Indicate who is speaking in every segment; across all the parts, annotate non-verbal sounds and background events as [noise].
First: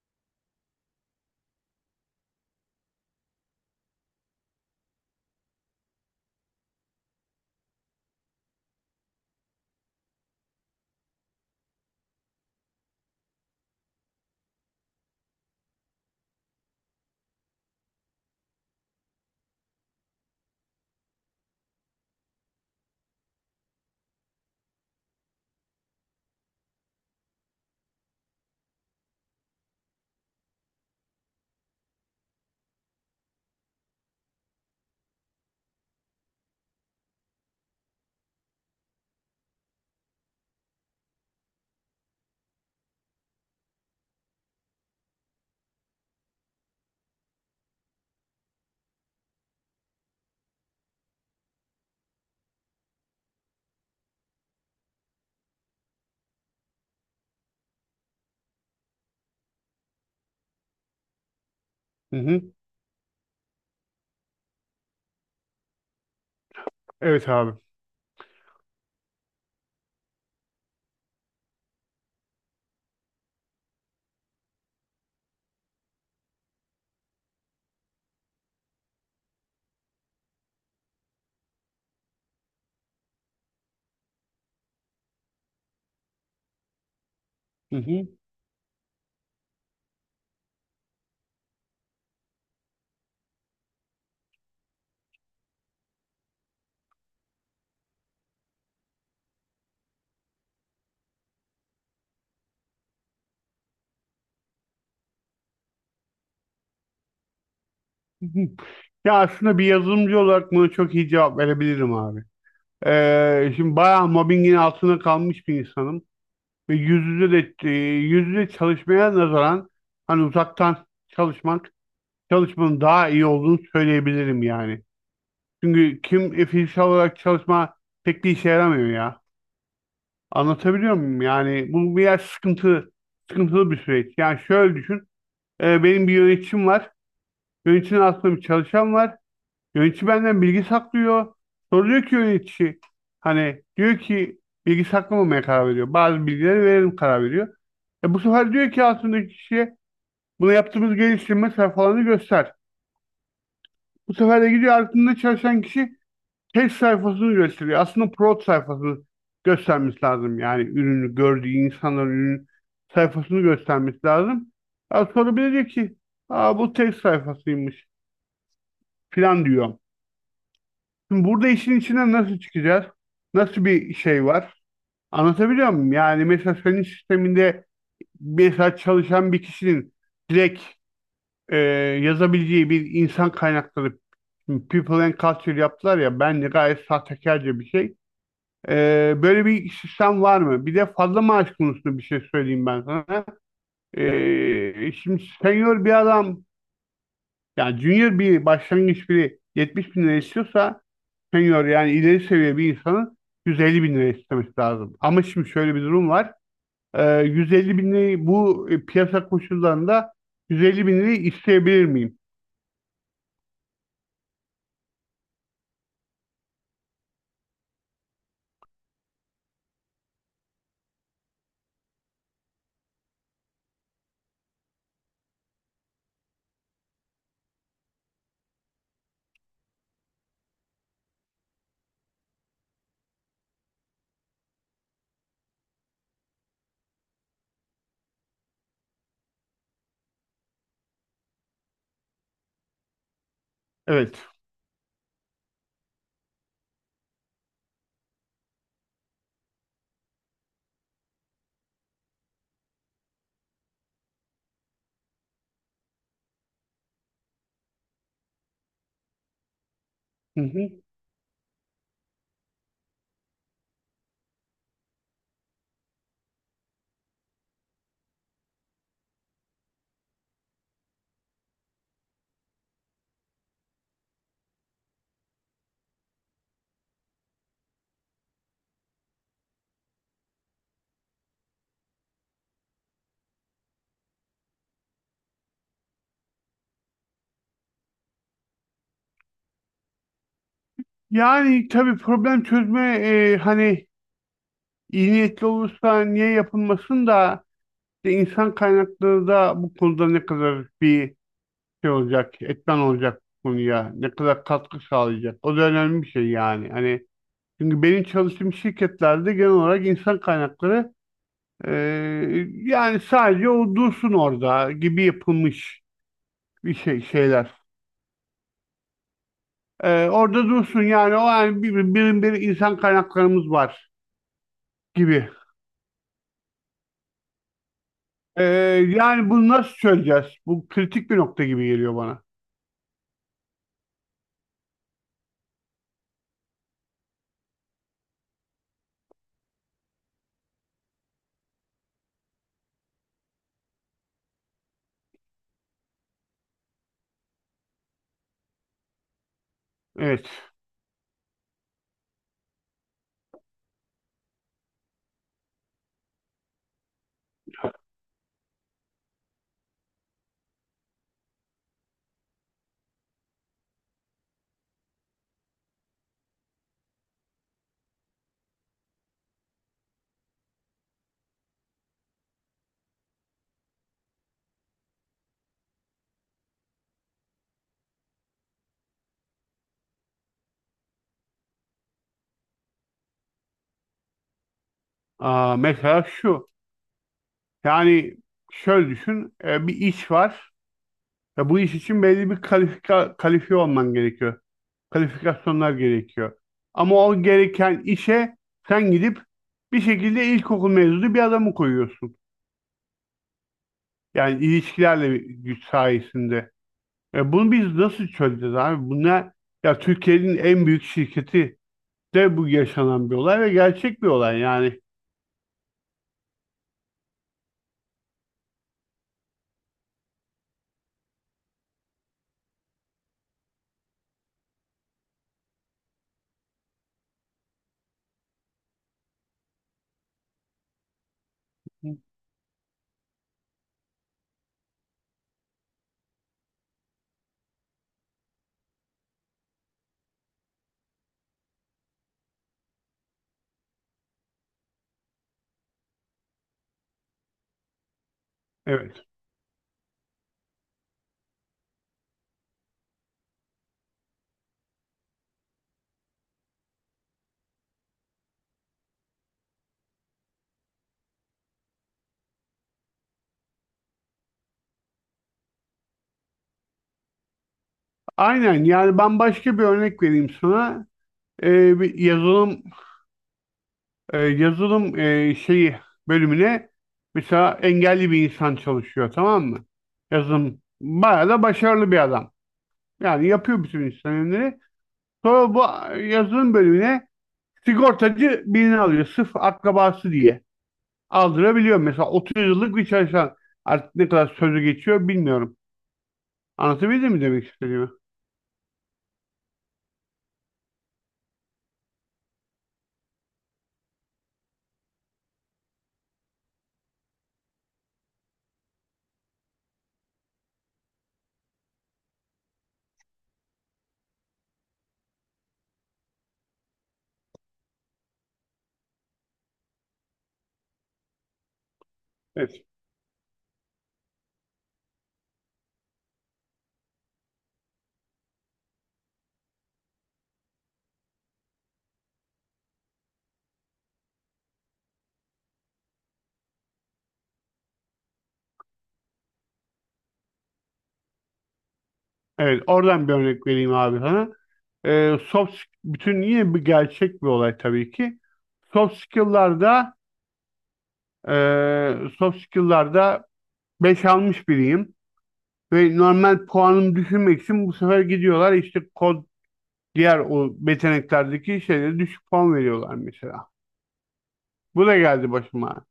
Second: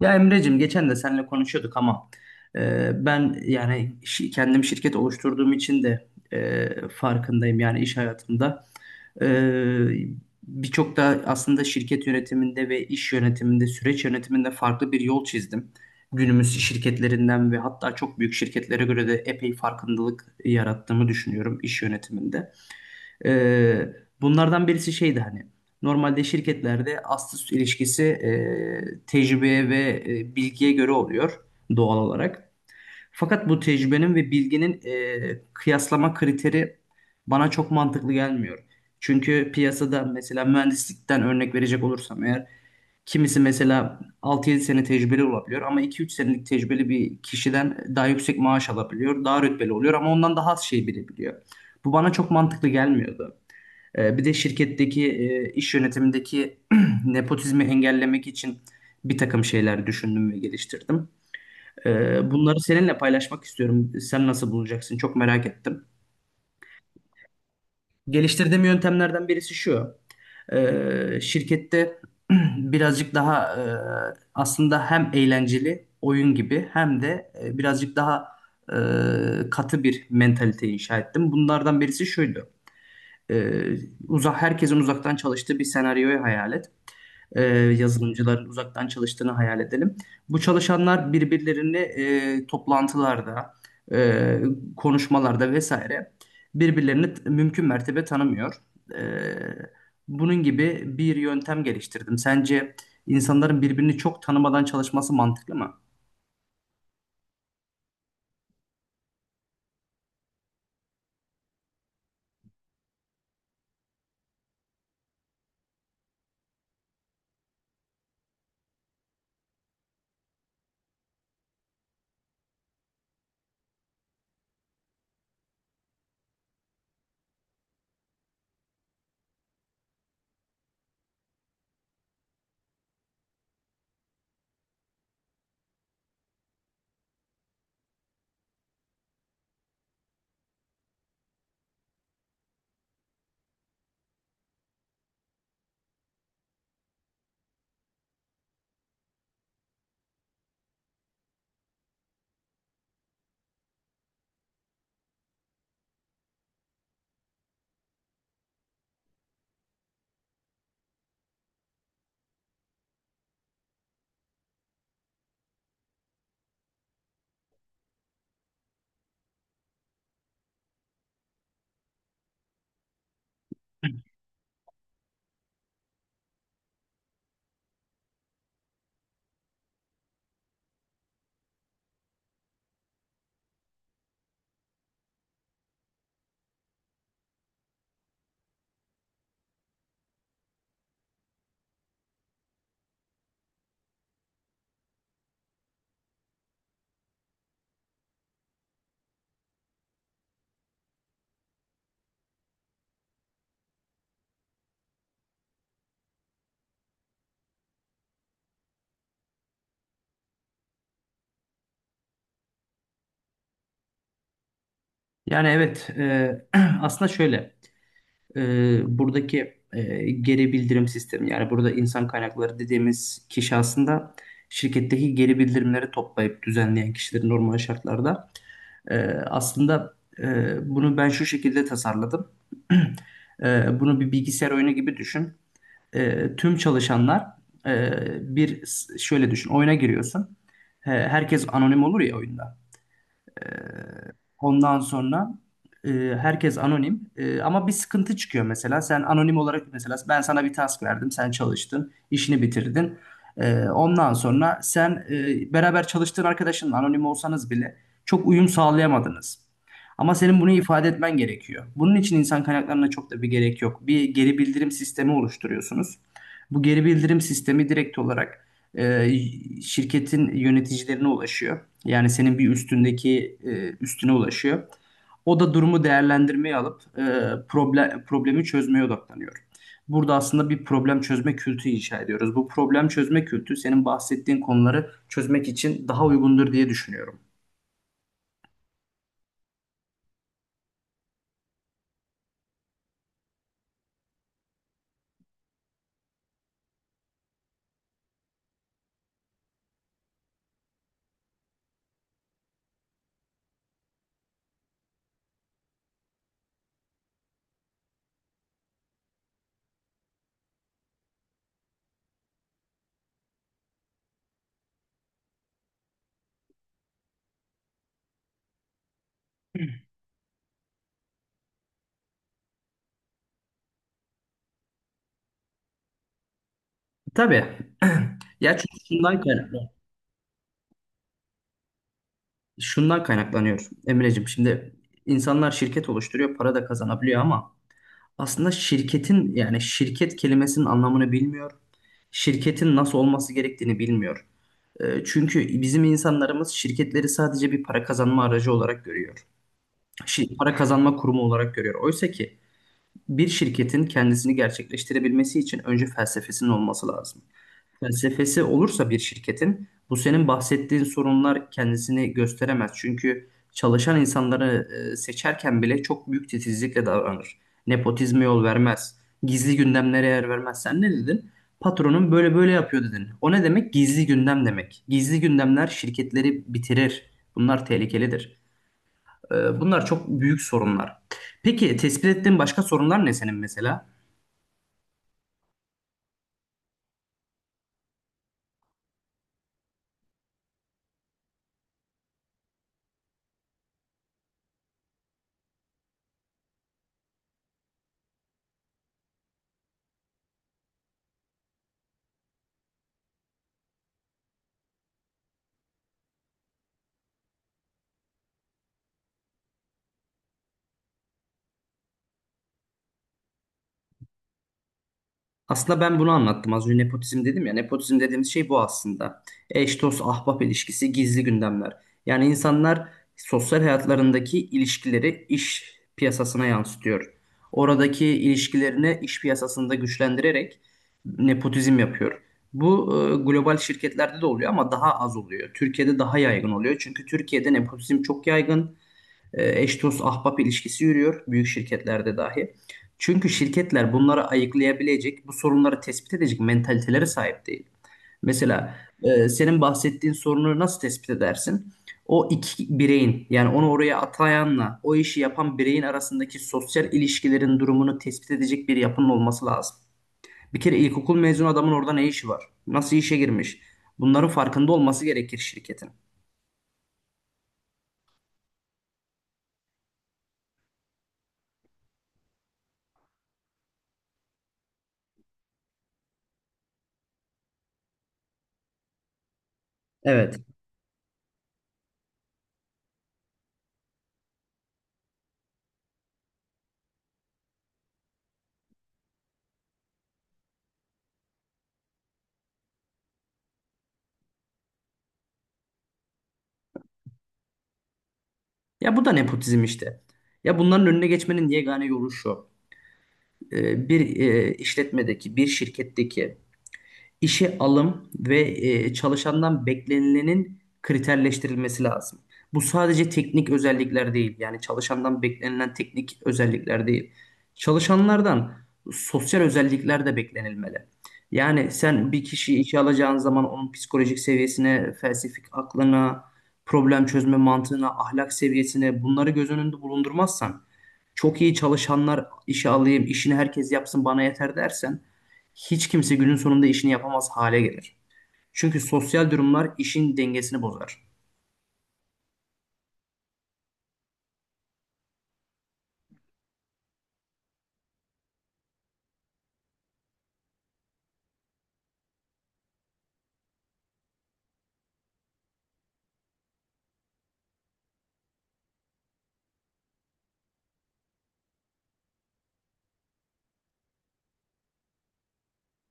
Speaker 1: Ya Emre'cim geçen de seninle konuşuyorduk ama, ben yani kendim şirket oluşturduğum için de, farkındayım yani iş hayatımda. E, birçok da aslında şirket yönetiminde ve iş yönetiminde, süreç yönetiminde farklı bir yol çizdim. Günümüz şirketlerinden ve hatta çok büyük şirketlere göre de epey farkındalık yarattığımı düşünüyorum iş yönetiminde. Ee, bunlardan birisi şeydi, hani normalde şirketlerde ast üst ilişkisi, tecrübeye ve, bilgiye göre oluyor doğal olarak. Fakat bu tecrübenin ve bilginin, kıyaslama kriteri bana çok mantıklı gelmiyor. Çünkü piyasada mesela mühendislikten örnek verecek olursam eğer, kimisi mesela 6 yedi sene tecrübeli olabiliyor ama iki üç senelik tecrübeli bir kişiden daha yüksek maaş alabiliyor, daha rütbeli oluyor ama ondan daha az şey bilebiliyor. Bu bana çok mantıklı gelmiyordu. Bir de şirketteki, iş yönetimindeki [clears throat] nepotizmi engellemek için bir takım şeyler düşündüm ve geliştirdim.
Speaker 2: Hı
Speaker 1: Ee,
Speaker 2: hı.
Speaker 1: Bunları seninle paylaşmak istiyorum. Sen nasıl bulacaksın? Çok merak ettim.
Speaker 2: Evet abi.
Speaker 1: Geliştirdiğim yöntemlerden birisi şu. Şirkette [clears throat] birazcık daha, aslında hem eğlenceli oyun gibi hem de, birazcık daha, katı bir mentalite inşa ettim. Bunlardan birisi şuydu. Ee, uzak herkesin uzaktan çalıştığı bir senaryoyu hayal et.
Speaker 2: Hı hı.
Speaker 1: Yazılımcıların uzaktan çalıştığını hayal edelim. Bu çalışanlar birbirlerini, toplantılarda, e, konuşmalarda vesaire, birbirlerini mümkün mertebe tanımıyor. E, bunun gibi bir yöntem geliştirdim. Sence insanların birbirini çok tanımadan çalışması mantıklı mı?
Speaker 2: Hı hı. Ya aslında bir yazılımcı olarak buna çok iyi cevap verebilirim abi. Şimdi bayağı mobbingin altında kalmış bir insanım. Ve yüz yüze de yüz yüze çalışmaya nazaran hani uzaktan çalışmak çalışmanın daha iyi olduğunu söyleyebilirim yani. Çünkü kim fiziksel olarak çalışma pek bir işe yaramıyor ya. Anlatabiliyor muyum? Yani bu biraz sıkıntı, sıkıntılı bir süreç. Yani şöyle düşün. Benim bir yöneticim var. Yöneticinin altında bir çalışan var. Yönetici benden bilgi saklıyor. Soruyor ki yönetici hani diyor ki bilgi saklamamaya karar veriyor. Bazı bilgileri verelim karar veriyor. E bu sefer diyor ki altındaki kişiye bunu yaptığımız geliştirme sayfalarını göster. Bu sefer de gidiyor altında çalışan kişi test sayfasını gösteriyor. Aslında prod sayfasını göstermesi lazım. Yani ürünü gördüğü insanların ürün sayfasını göstermesi lazım. Ya sonra bir de diyor ki aa, bu test sayfasıymış falan diyor. Şimdi burada işin içinden nasıl çıkacağız? Nasıl bir şey var? Anlatabiliyor muyum? Yani mesela senin sisteminde mesela çalışan bir kişinin direkt e, yazabileceği bir insan kaynakları, şimdi People and Culture yaptılar ya, bence gayet sahtekarca bir şey. E, böyle bir sistem var mı? Bir de fazla maaş konusunda bir şey söyleyeyim ben sana. E, şimdi senior bir adam, yani junior bir başlangıç biri 70 bin lira istiyorsa senior yani ileri seviye bir insanın 150 bin lira istemesi lazım. Ama şimdi şöyle bir durum var. 150 bin lirayı bu piyasa koşullarında 150 bin lirayı isteyebilir miyim?
Speaker 1: Yani evet, [clears throat] aslında şöyle. e, buradaki, geri bildirim sistemi, yani burada insan kaynakları dediğimiz kişi aslında şirketteki geri bildirimleri toplayıp düzenleyen kişiler normal şartlarda. E, aslında, bunu ben şu şekilde tasarladım. [clears throat] Bunu bir bilgisayar oyunu gibi düşün. Tüm çalışanlar, e, bir şöyle düşün, oyuna giriyorsun. Herkes anonim olur ya oyunda.
Speaker 2: Evet.
Speaker 1: Ondan sonra, e, herkes anonim. Ama bir sıkıntı çıkıyor mesela. Sen anonim olarak, mesela ben sana bir task verdim. Sen çalıştın, işini bitirdin. Ondan sonra sen, beraber çalıştığın arkadaşınla anonim olsanız bile çok uyum sağlayamadınız. Ama senin
Speaker 2: Hı
Speaker 1: bunu
Speaker 2: hı.
Speaker 1: ifade etmen gerekiyor. Bunun için insan kaynaklarına çok da bir gerek yok. Bir geri bildirim sistemi oluşturuyorsunuz. Bu geri bildirim sistemi direkt olarak, e, şirketin yöneticilerine ulaşıyor. Yani senin bir üstüne ulaşıyor. O da durumu değerlendirmeye alıp, problemi çözmeye odaklanıyor. Burada aslında bir problem çözme kültürü inşa ediyoruz. Bu problem çözme kültürü senin bahsettiğin konuları çözmek için daha uygundur diye düşünüyorum.
Speaker 2: Yani tabii problem çözme hani iyi niyetli olursa niye yapılmasın da işte insan kaynakları da bu konuda ne kadar bir şey olacak, etmen olacak bu konuya, ne kadar katkı sağlayacak. O da önemli bir şey yani. Hani çünkü benim çalıştığım şirketlerde genel olarak insan kaynakları e, yani sadece o dursun orada gibi yapılmış bir şey şeyler. E, orada dursun yani o yani bir insan kaynaklarımız var gibi.
Speaker 1: Tabii. [clears throat]
Speaker 2: E,
Speaker 1: Ya çünkü şundan
Speaker 2: yani bunu
Speaker 1: kaynaklanıyor.
Speaker 2: nasıl çözeceğiz? Bu kritik bir nokta gibi geliyor bana.
Speaker 1: Şundan kaynaklanıyor Emreciğim. Şimdi insanlar şirket oluşturuyor, para da kazanabiliyor ama aslında şirketin yani şirket kelimesinin anlamını bilmiyor. Şirketin nasıl olması gerektiğini bilmiyor. Çünkü bizim insanlarımız şirketleri sadece bir para kazanma aracı olarak görüyor.
Speaker 2: Evet.
Speaker 1: Para kazanma kurumu olarak görüyor. Oysa ki bir şirketin kendisini gerçekleştirebilmesi için önce felsefesinin olması lazım. Felsefesi olursa bir şirketin, bu senin bahsettiğin sorunlar kendisini gösteremez. Çünkü çalışan insanları, seçerken bile çok büyük titizlikle davranır. Nepotizme yol vermez. Gizli gündemlere yer vermez. Sen ne dedin? Patronun böyle böyle yapıyor dedin. O ne demek? Gizli gündem demek. Gizli gündemler şirketleri bitirir. Bunlar tehlikelidir. Bunlar çok büyük sorunlar. Peki tespit ettiğin başka sorunlar ne senin mesela?
Speaker 2: Aa, mesela şu. Yani şöyle düşün. Bir iş var. Ve bu iş için belli bir kalifiye olman gerekiyor. Kalifikasyonlar gerekiyor. Ama o gereken işe sen gidip bir şekilde ilkokul mezunu bir adamı koyuyorsun. Yani ilişkilerle güç sayesinde. E bunu biz nasıl çözeceğiz abi? Bunlar ya Türkiye'nin en büyük şirketi de bu yaşanan bir olay ve gerçek bir olay yani.
Speaker 1: Aslında ben bunu anlattım. Az önce nepotizm dedim ya. Nepotizm dediğimiz şey bu aslında. Eş, dost, ahbap ilişkisi, gizli gündemler. Yani insanlar sosyal hayatlarındaki ilişkileri iş piyasasına yansıtıyor. Oradaki ilişkilerini iş piyasasında güçlendirerek nepotizm yapıyor. Bu, global şirketlerde de oluyor ama daha az oluyor. Türkiye'de daha yaygın oluyor. Çünkü Türkiye'de nepotizm çok yaygın, eş dost ahbap ilişkisi yürüyor büyük şirketlerde dahi. Çünkü şirketler bunları ayıklayabilecek, bu sorunları tespit edecek mentalitelere sahip değil. Mesela,
Speaker 2: Evet.
Speaker 1: senin bahsettiğin sorunu nasıl tespit edersin? O iki bireyin, yani onu oraya atayanla o işi yapan bireyin arasındaki sosyal ilişkilerin durumunu tespit edecek bir yapının olması lazım. Bir kere ilkokul mezunu adamın orada ne işi var? Nasıl işe girmiş? Bunların farkında olması gerekir şirketin.
Speaker 2: Aynen, yani ben başka bir örnek vereyim sana. E, bir yazılım şeyi bölümüne mesela engelli bir insan çalışıyor, tamam mı?
Speaker 1: Evet.
Speaker 2: Yazılım bayağı da başarılı bir adam. Yani yapıyor bütün işlemleri. Sonra bu yazılım bölümüne sigortacı birini alıyor. Sırf akrabası diye aldırabiliyor. Mesela 30 yıllık bir çalışan artık ne kadar sözü geçiyor bilmiyorum. Anlatabildim mi demek istediğimi?
Speaker 1: Ya bu da nepotizm işte. Ya bunların önüne geçmenin yegane yolu şu. Bir şirketteki işe alım ve, çalışandan beklenilenin kriterleştirilmesi lazım. Bu sadece teknik özellikler değil. Yani çalışandan beklenilen teknik özellikler değil. Çalışanlardan sosyal özellikler de beklenilmeli. Yani sen bir kişiyi
Speaker 2: Evet.
Speaker 1: işe alacağın zaman onun psikolojik seviyesine, felsefik aklına, problem çözme mantığına, ahlak seviyesine bunları göz önünde bulundurmazsan, çok iyi çalışanlar işe alayım, işini herkes yapsın bana yeter dersen, hiç kimse günün sonunda işini yapamaz hale gelir. Çünkü sosyal durumlar işin dengesini bozar.
Speaker 2: Evet, oradan bir örnek vereyim abi sana. E, soft, bütün yine bir gerçek bir olay tabii ki. Soft skill'larda Soft skill'larda 5 almış biriyim. Ve normal puanımı düşürmek için bu sefer gidiyorlar işte kod, diğer o yeteneklerdeki şeylere düşük puan veriyorlar mesela. Bu da geldi başıma.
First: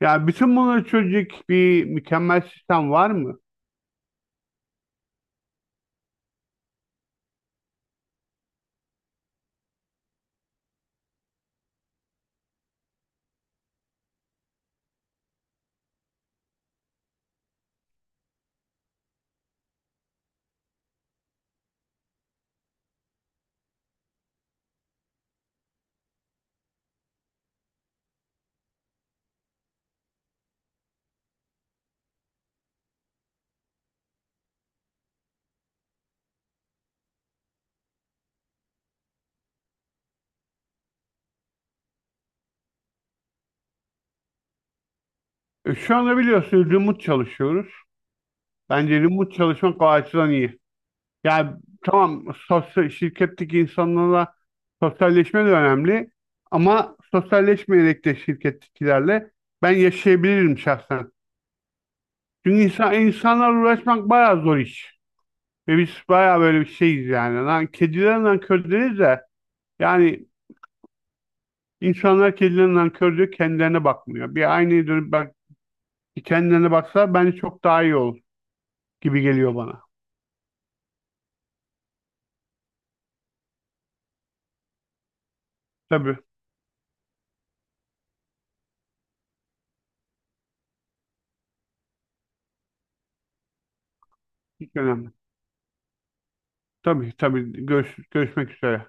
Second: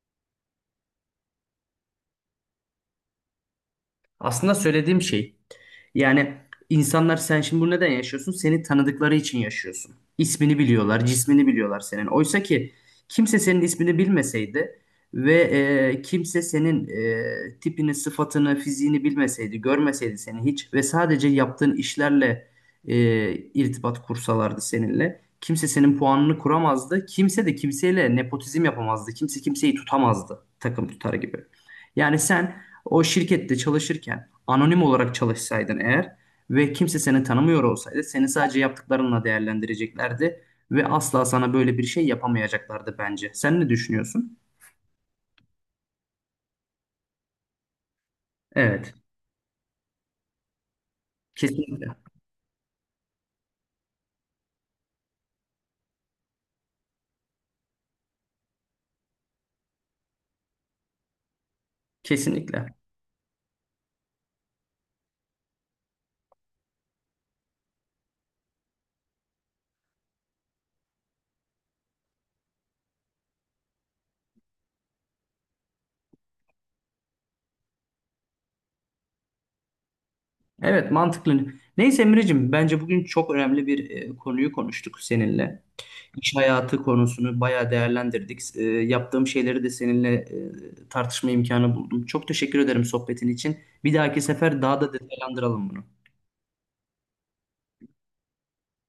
Speaker 2: Yani bütün bunları çözecek bir mükemmel sistem var mı?
Speaker 1: Aslında söylediğim şey, yani insanlar, sen şimdi bunu neden yaşıyorsun? Seni tanıdıkları için yaşıyorsun. İsmini biliyorlar, cismini biliyorlar senin. Oysa ki kimse senin ismini bilmeseydi ve, kimse senin, tipini, sıfatını, fiziğini bilmeseydi, görmeseydi seni hiç ve sadece yaptığın işlerle, irtibat kursalardı seninle. Kimse senin puanını kuramazdı. Kimse de kimseyle nepotizm yapamazdı. Kimse kimseyi tutamazdı takım tutar gibi. Yani sen o şirkette çalışırken anonim olarak çalışsaydın eğer ve kimse seni tanımıyor olsaydı, seni sadece yaptıklarınla değerlendireceklerdi ve asla sana böyle bir şey yapamayacaklardı bence. Sen ne düşünüyorsun?
Speaker 2: E, şu anda biliyorsunuz remote çalışıyoruz.
Speaker 1: Evet,
Speaker 2: Bence remote çalışmak o açıdan iyi. Yani
Speaker 1: kesinlikle.
Speaker 2: tamam, sosyal, şirketteki insanlarla sosyalleşme de önemli ama sosyalleşmeyerek de şirkettekilerle ben yaşayabilirim şahsen. Çünkü
Speaker 1: Kesinlikle.
Speaker 2: insanlarla uğraşmak bayağı zor iş. Ve biz bayağı böyle bir şeyiz yani. Lan kediler nankör deriz de yani insanlar kediler nankör diyor, kendilerine bakmıyor. Bir aynaya dönüp bak, kendilerine baksa bence çok daha iyi olur gibi geliyor bana.
Speaker 1: Evet, mantıklı. Neyse Emre'cim, bence bugün çok önemli bir, konuyu konuştuk seninle.
Speaker 2: Tabii.
Speaker 1: İş hayatı konusunu bayağı değerlendirdik. Yaptığım şeyleri de seninle, tartışma imkanı buldum. Çok teşekkür ederim sohbetin için. Bir dahaki sefer
Speaker 2: Hiç
Speaker 1: daha da
Speaker 2: önemli.
Speaker 1: detaylandıralım bunu.
Speaker 2: Tabii tabii. Görüşmek üzere.